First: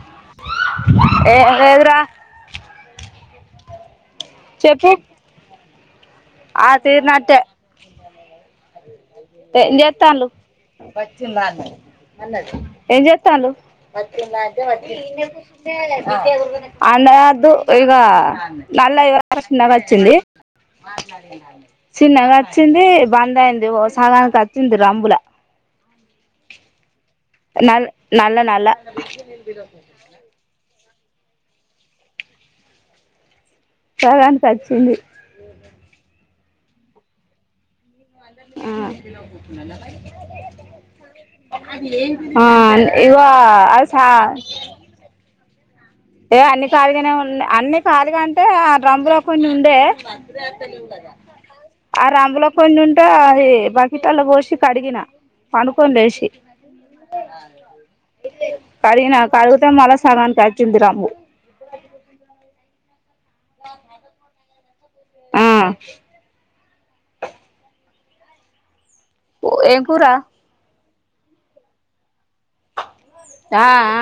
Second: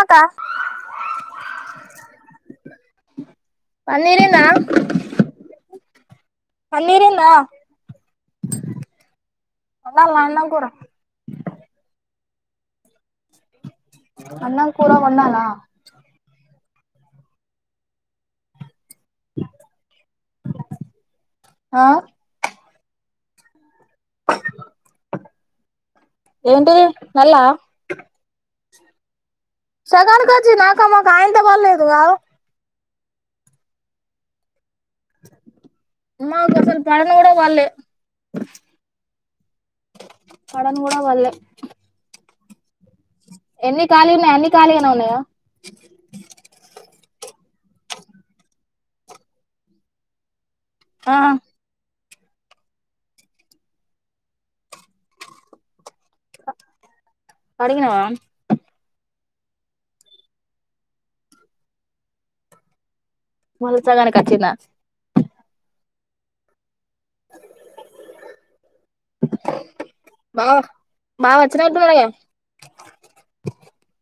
అక్క ఏ ఏది రా పన్ తీరిందా ఆ తీరినట్టే పెం వండాలా చేతళ్ళు అన్నం కూర అన్నది ఏం చేతాళ్ళు పట్టీల అంటే అన్నం పట్టి కూర నే ఇన్నే వండాలా కుసుండే బిడ్డే పోత అండదొద్దు ఇగ నల్ల వక వచ్చింది ఆ సిన్నగా వచ్చింది బందయింది సగానికొచ్చింది రంబుల ఏంటి నల్ల అే సగాని కొచ్చిందా క్క మా కాయంత బల్లేదుగాదు సగానికచ్చి చింది మాకు అసలు పడను కూడా పళ్ళే పడను కూడా పడలే అ ఆ ఇవా అసా ఉ ఏ అన్ని కాలిగానే ఉన్నా అన్ని కాలిగా అంటే ఆ డ్రంబులో కొన్ని ఉండే [inaudible] కదా ఆ ఆ రంజులో కొన్ని ఉంటే అది బకిట్లలో పోసి కడిగిన పండుకొని లేసి అడిగినవా కడిగినా కడిగితే మల్లా సగాన్కచ్చ తిందరాము మల్ సంగానికచ్చిన్నా ఆ ఏం కూర మా వచ్చినబ్బుగా ఆ ఆ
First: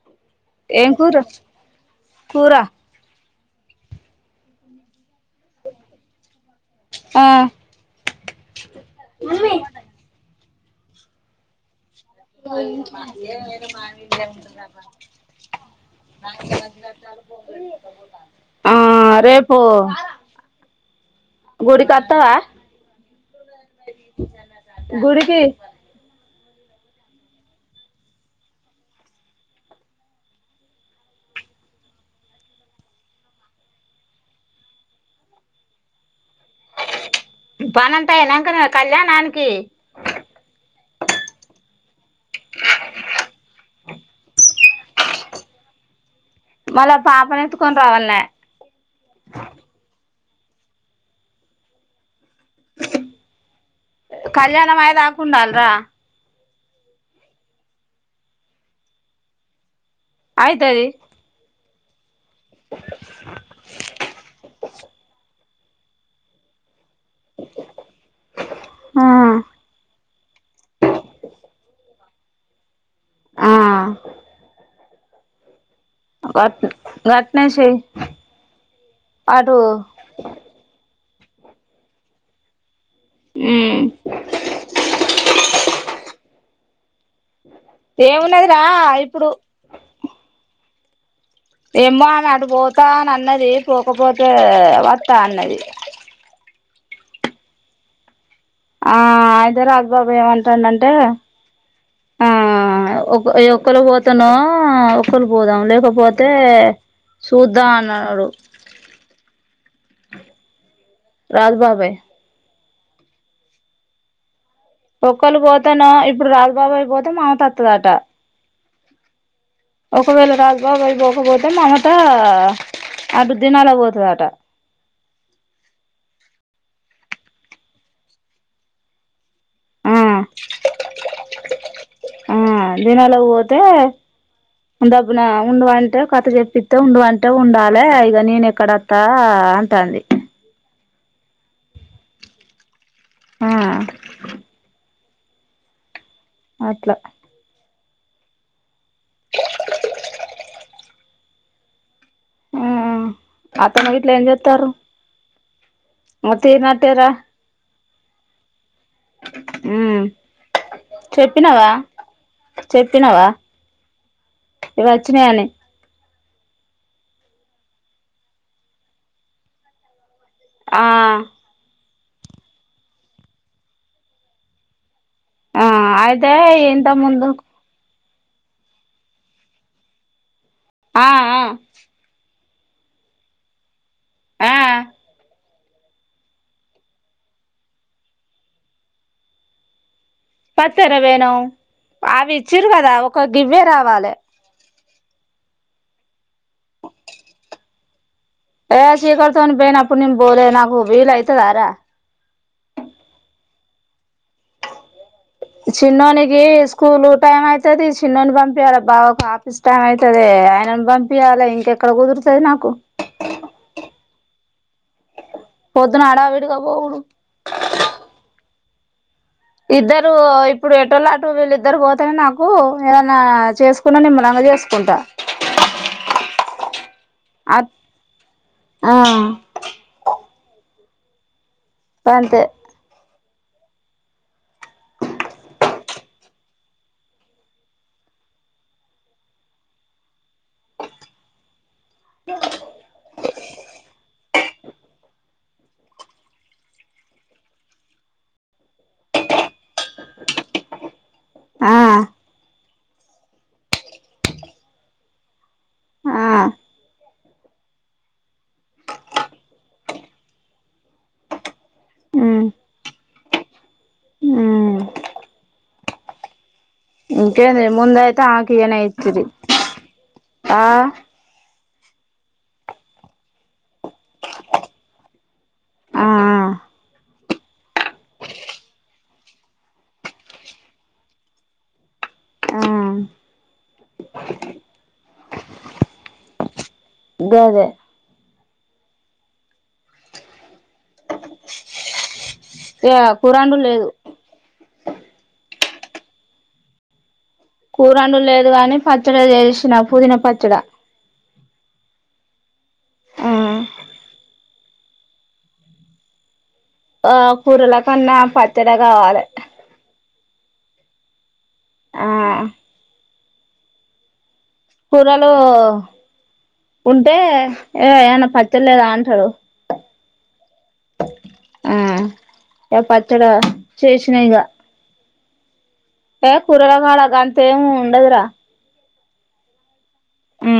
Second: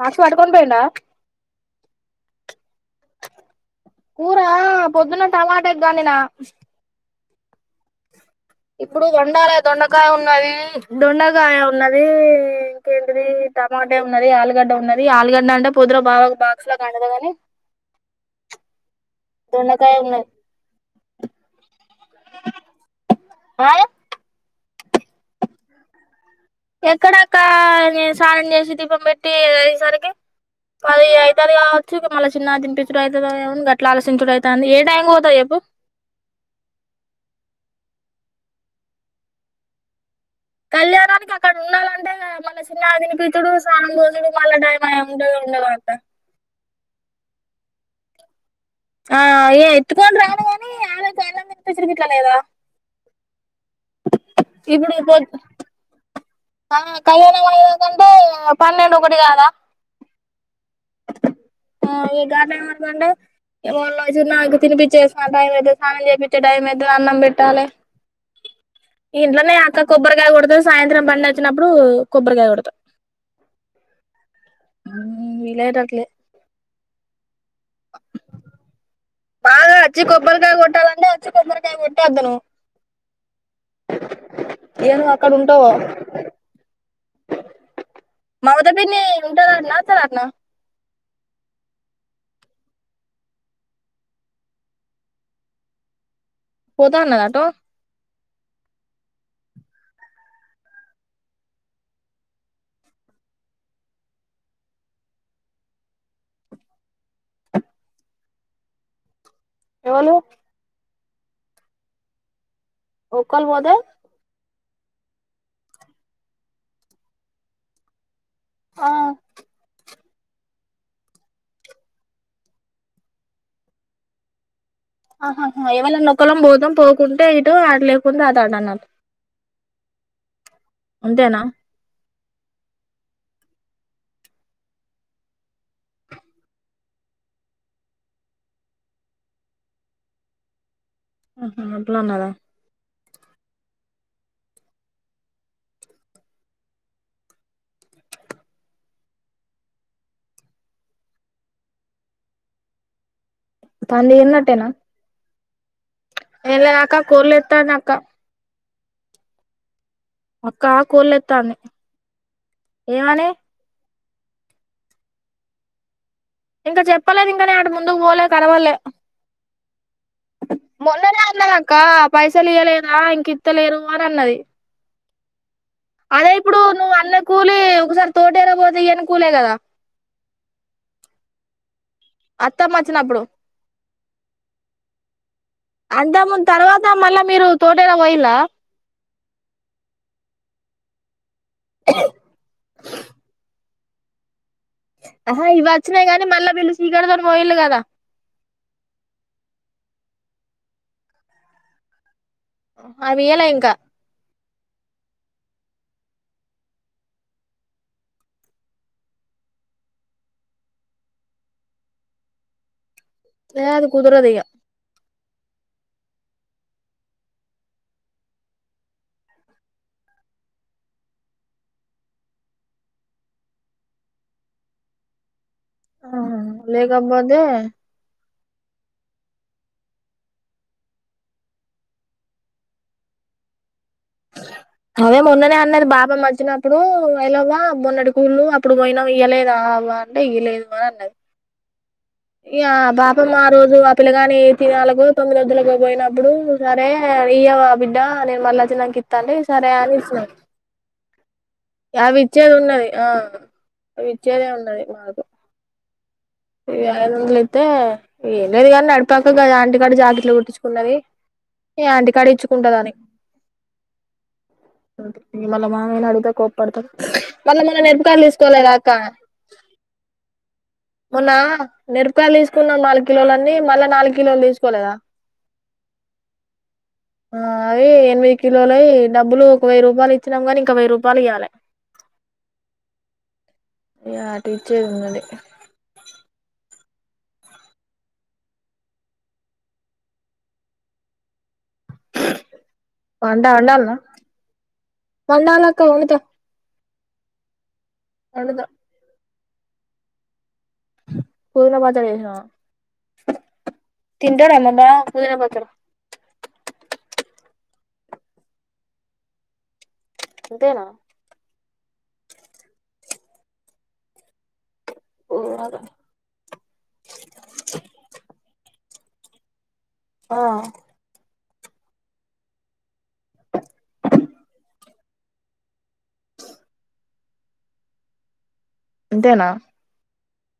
మాస్క్ పట్టుకొని పోయిండా ఏం కూర కూర కూరా పొద్దున్న టలాటాకి గాన్న ఆ ఇప్పుడు వండాల దొండకాయ ఉన్నది డొండగాయ ఉన్నది ఇంకేంటిది టమాటే ఉన్నది ఆలుగడ్డ ఉన్నది ఆలుగడ్డ అంటే పొద్దురో బాగా ఒక బాక్స్ లో కండపోదామని ఆ రేపు గుడి కత్తవా ఆ గుడికి ఎక్కడక్క నేను సానం చేసి దీపం పెట్టి అయ్యేసరికి అది అయితారు కావచ్చుక మళ్ళీ చిన్న దినిపించడు అవుత కా గట్లా ఆలోశించడు అవుతంది ఏ టైంకి పోతావ్ చెప్పు పనంతయనాంకనే కళ్యాణానికి కళ్యాణానికి అక్కడ ఉండాలంటే మన చిన్న అగ్నిపతుడు సానం భోజుడు మళ్ళ టైం అండ ఉండదట మళ పాపన కొన రావాలన్నా ఆ ఏ ఎత్కండ్ర కాని ఆలోచాలపిచ్చిట్లేదా [inaudible] కళ్యాణ ఇప్పుడు పొద్ అదాకుడాాలరా ఆ కళ్యాణ వయ కంటే పన్నెండు ఒక ఒకటి కాదా అయితే ఆ ారళోు నాగ పిచ్చే టైమ్తే సాం చెపితే టై అన్నం పెట్టాలి ఆ ఇంట్లోనే అక్క కొబ్బరి కాయ కొడతారు సాయంత్రం పడి వచ్చినప్పుడు కొబ్రికాయ కొడతారు ఆ అ [inaudible] వతు గట్ స అటు కొబరకాయ కొట్టే అద్దను మ్ ఏను అక్కడ ఉంటావ ఏమున్నదిరా మమత పిన్ని ఇప్పుడు ఉంటది ఆట నా వత్తదటనా ఎమ్మో ఆమె అడు పోతా అని అన్నది పోకపోతే వత్త అన్నది పోత అన్నద అటు ఆ ఆయితే రాజు బాబాయ్ ఏం అంటాడు అంటే ఆ ఒక ఒక్కళకి పోతేనో ఒకలికి పోదాం లేకపోతే చూద్దాం అన్నాడు ఎవలు రాద్ బాబాయ్ ఒక్కల్ పోతే ఒక్కళ్ళు పోతేనో ఇప్పుడు రాజుబాబాయి పోతే మమత వొత్తదట ఆ ఒకవేళ రాజు బాబాయ్ పోకపోతే మామత అటు దినాలకు పోతదట ఆహా ఎవలన్న ఒక్కలం పోతాం పోకుంటే ఇటు అటు లేకుండా అతటు అన్నట్టు ఊ అంతేనా ఆ దినాల పోతే దబ్బున ఉండవంటవ్ కథ చెప్పిథావ్ ఉండవంటవ్ ఉండాలె ఇక నేను ఎక్కడథా అంటోంది ఆహా అట్ల అన్నాదా ఆ అట్ల అతను ఇట్ల ఏం చేత్తారు ఎలా అక్క తీరినట్టేరా కోర్లేత్తానా క్క ఊ అక్క ఆక్కూర్లు ఏత్తాంది ఏమనే ఇవచ్చినయనే ఇంక చెప్పలేదు ఇంకనే అటు ముందుకు పోలే కనపల్లే ఆ మొన్ననే అన్నదక్క పైసలు ఇయ్యలేదా, ఇంకిత్తలేరు అని అన్నది. ఆ అయితే అదే ఇప్పుడు ఇంత నువ్వు అన్న ముందు కూలి ఒకసారి. తోట ఇరబోతే ఎనుకూలే కదా. ఆ ఆ అత్తమ్మచ్చినప్పుడు ఆ అంత ముందు తర్వాత మళ్ళా మీరు తోటెల పోయిల్లా పత్తర వేనామ్ అవి ఇచ్చిరు కదా ఒక గివ్వే రావు వాలె ఆహా ఇవి వచ్చినాయి. గానీ మళ్ళీ వీళ్ళు శ్రీకరుతోని పోయిళ్ళు కదా ఏ శీకర్తోని పోయినప్పుడు నేన్ బోలే నాకు వీల అయితదారా. అవి ఇయ్యల ఇంకా చిన్నోనికి స్కూలు టైం అయితది చిన్నోని పంపింయ్యాలే. బావకు ఆఫీస్ టైం అయితదే ఆయనని పంపయ్యాలె, ఇంకెక్కడ కుదురుతది నాకు. కుదరదిగ పొద్దున అడావిడిగా పోవుడు. ఇద్దరు ఇప్పుడు ఎటోల్లటు వీళ్ళిద్దరు పోతేనే నాకు ఏదన్నా చేసుకున్నా నిమ్మలంగ చేసుకుంటా. ఆహా లే దబదే అట్ ఆ పంత అదే మొన్ననే అన్నది బాబా మర్ధినప్పుడు ఎయిలవవా మొన్నడి కూళ్ళు అప్పుడు పోయినా ఇయ్వలేదు. అవ్వ అంటే ఇయ్యలేదు అని అన్నది. ఇ పాప మా రోజు ఆ పిల్లగాని తినాలుగ తొమ్మిది రోజులలకు పోయినప్పుడు సరే ఇయ్య బిడ్డ నేను మళ్ళ వచ్చిననికి ఇస్తా. అండి సరే అని ఇస్తునను ఆ అవి ఇచ్చేది ఉన్నది ఆ అవి ఇచ్చేదే ఉన్నది మాకు. ఆ ఇ ఐదు వందల అయితే ఏం లేదు కాని నడిపాక ఆంటకాడ జాతిలో పట్టించుకున్నది. ఈ ఆంటకాడ ఉమ్ ఇచ్చుకుంటద అని మావయ్య అడిగితే కోపం ఇంకేంద ముందయతా ఆకు ఏన్ అక్క యితు ఆ మొన్న మిరపాయలు తీసుకున్నాం నాలుగు కిలోలున్నీ మళ్ళీ నాలుగు కిలోలు తీసుకోలేదా. ఆ ఆ అవి ఎనిమిది కిలోలువి డబ్బులు ఒక వెయ్యి రూపాయలు ఇచ్చినాం, గాని ఇంకా వెయ్యి రూపాయలు ఇవ్వాలి ఆ ఇటి ఇచ్చేదిందండి. గదే ఏ కురాండు లేదు మన్ళ అకా ఉనుత కూరవండేలేదు గాని పచ్చడి చేసి పిన పుదీ పచ్చడా పదుల పాత చేస తనంట ఎమ బ పూజిన పాత్ర ఆ కూరల కన్నా పచ్చడి కావాలి ఇంతేనా ఆ కూరలు ఉంటే ఏ ఏమనా పచ్చలేదా అంటే హలో ఆ ఆ పచ్చడా చేషిన ఇకా ఏ కురల కాాల అ గంత ఉండదురా అంతేనా ఉ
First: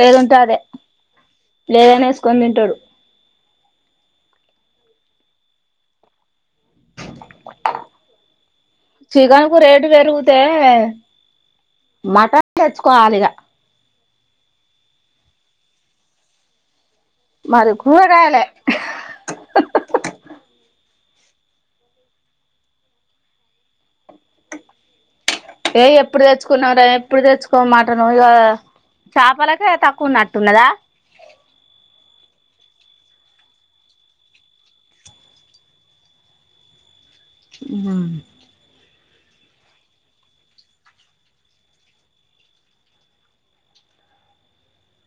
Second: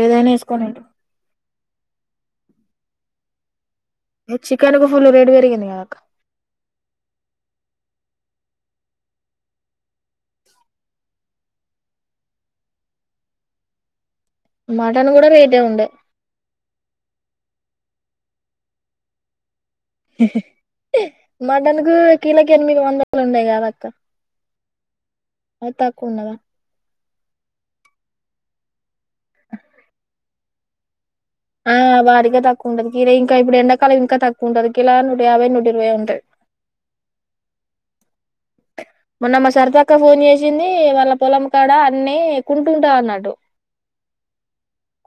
ఏదైనా వేసుకోనిండి లేదని వేసుకొని తింటారు చికెన్ కు ఫుల్ రెడి పెరిగింది కదాక చికెన్ కు రేటు పెరిగితే మటన్ తెచ్చుకోవాలిక మటన్ కూడాడ రేట్ ఉండ మరి కూర కాయాల మటన్ కు కీలక ఎనిమిది వందలు ఉండయి కదక్క ఏయ ఎప్పుడు తెచ్చుకున్నార ఇప్పుడు తెచ్చుకోమాట నువ్వు ఇక చపలకే తక్కువ నచ్చ న్నదా ఆ వారగా తక్కువ ఉంటది క ఇలా ఇంకా ఇప్పుడు ఎండాకాలం ఇంకా తక్కువ ఉంటది ఇలా నూట యాభై నూటి ఇరవై ఉంటుంది మొన్నమ్మ సరిత అక్క ఫోన్ చేసింది వాళ్ళ పొలం కాడ అన్ని కుంటుంటా అన్నట్టు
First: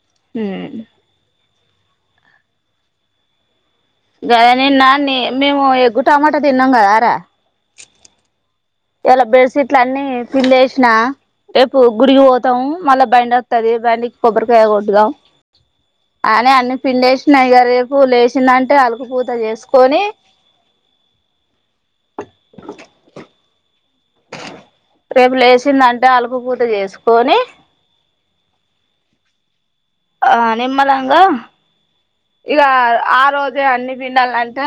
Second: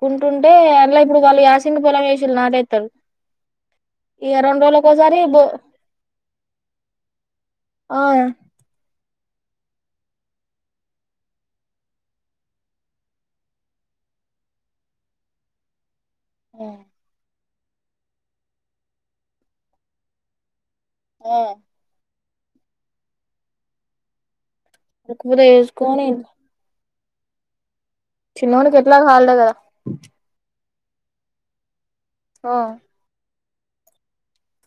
కుంటుంటే ఎలా ఇప్పుడు వాళ్ళు వ సింగ పోల వషలు నాేతలు కదా నే నాన్న మేము ఎగ్ టమాటా తిన్నాం కదారా ఆ ఇలా బెడ్ షీట్లు అన్ని ఫిల్ వేసినా రేపు గురిగిపోతాము మళ్ళా బైండ్ వస్తుది బైంకి కొబ్బరికాయ కొటిగా అని అన్న పింలేేసినాయి గద రేపు లేచిందంటే అలుగు పూత చేసుకొని ఆ రేపు ఉక్కుపోతే లేచంద వేసుకొని అంటే అలుపు పూట చేసుకో పోనే చిన్నవుని కేట్లా హాలిడే కదా నిమ్మలాంగా ఆ ఇక ఆ రోజు అన్ని పిడాలాంట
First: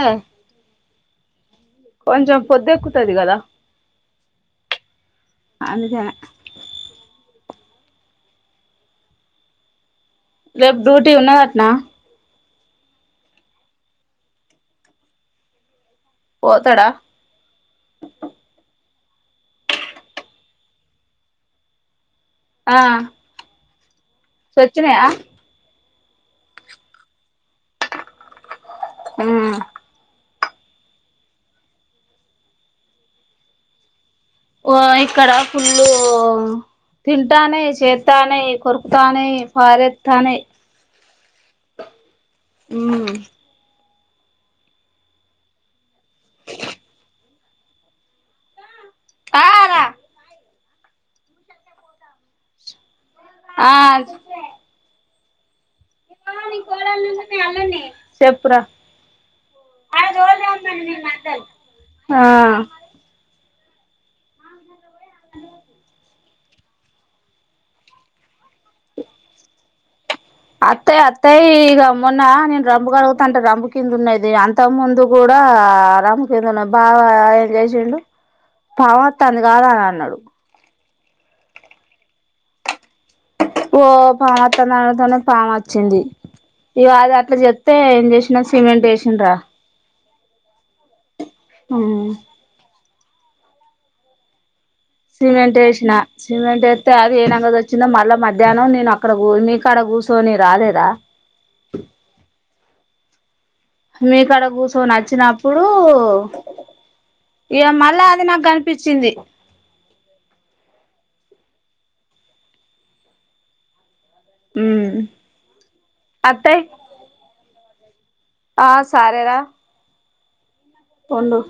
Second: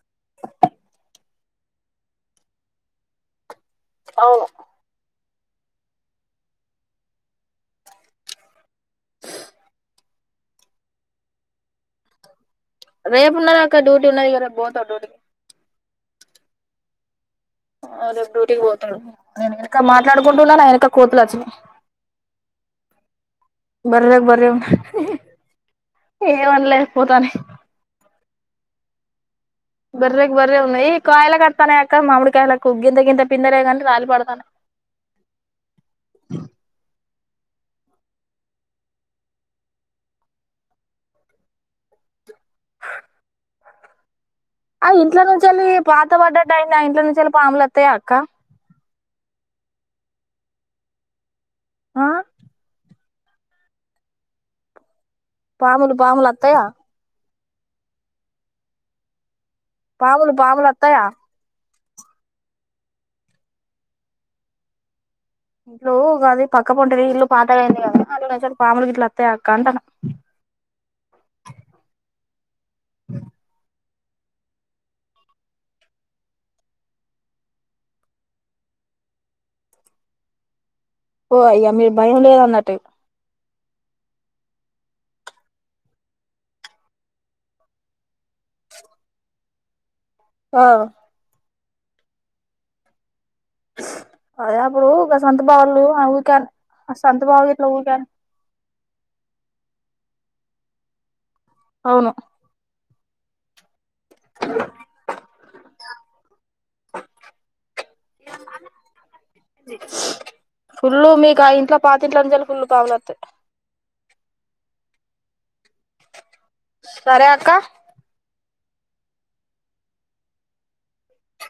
కొంచెం పొద్దుక్కుతుది కదా అవును అందుకానే రేపు డ్యూటీ ఉన్నదట్నా రేపు ఉండదు అక్క డ్యూటీ ఉన్నది కద రేపు పోతా డ్యూటీ పోతాడా దేపు డూటీకి పోతాడు నేను వెనక మాట్లాడుకుంటున్నా నా వెనక కోతులు అచ్చవి ఆ బర్లేక బర ఉ సొచ్చినయా ఏ అనలేదు పోతనే ఉమ్ బర్రీకి బర్రే ఉందియి ఈ కాయల కడతానే అక మామిడి కాయల కు గగింత గింత పిందరే కాంనీ రాల పడత ఓ ఇక్కడ ఫుల్లు తింటానే చేస్తానే కొరుకుతాని పారెస్తాని హమ్ ఆ ఇంట్లో నుంచి వెళ్ళి పాత పడ్డట్ అయినా ఇంట్ నుంచి వెళ్ళి పాములుత్తాయి అక్క ఆ అక్క ఆ ఆ పాములు పాములు అత్తాయా చెప్పురా పాములు పాములు అత్తాయా ఆ ఇట్లు కాది పక్క ప ఉంటది ఇల్లు పాత అంది కదా పాములు గిట్ల వత్తాయా అక్క అంటాన్నా అత్తాయి అత్తాయి ఇ అమ్న్న నేన్ రంబకు అడుగుత అంట రబుకి కింద ఉన్నది అంత ముందు కూడా ఆ రమ కింద ఉన్నాది బాగా ఎంజాయ్ చెండు బావ తంది కాదు అని అన్నాడు ఓ అయ్యా మీరు భయం లేద అన్నట్టు ఓ పాము వత్తందాంతోనే పాము వచ్చింది ఇవాది అట్లా చెప్తే ఏం చేసిన సిమెంట్ చేసిన్రా ఆ ఆ అద సిమెంట్ వేసినా సిమెంట్ వేస్తే ఆ అది సంత ఏ బావ నంగది గిట్ల వచ్చిందో ఊకే అన్ మళ్ళా మధ్యాహ్నం నేను అక్కడ నీకాడ కూర్చొని రాలేదా అవును మీకాడకుసోని నోచ్చిన ఇప్పుడు ఇక మళ్ళా అది నాకు కనిపించింది ఫుల్లు మీకు ఇంట్లో పాతింట్లో నుంచిల ఫుల్లు కావలత్ ఉమ్ సరే అక్క ఆ సారే రా పొండు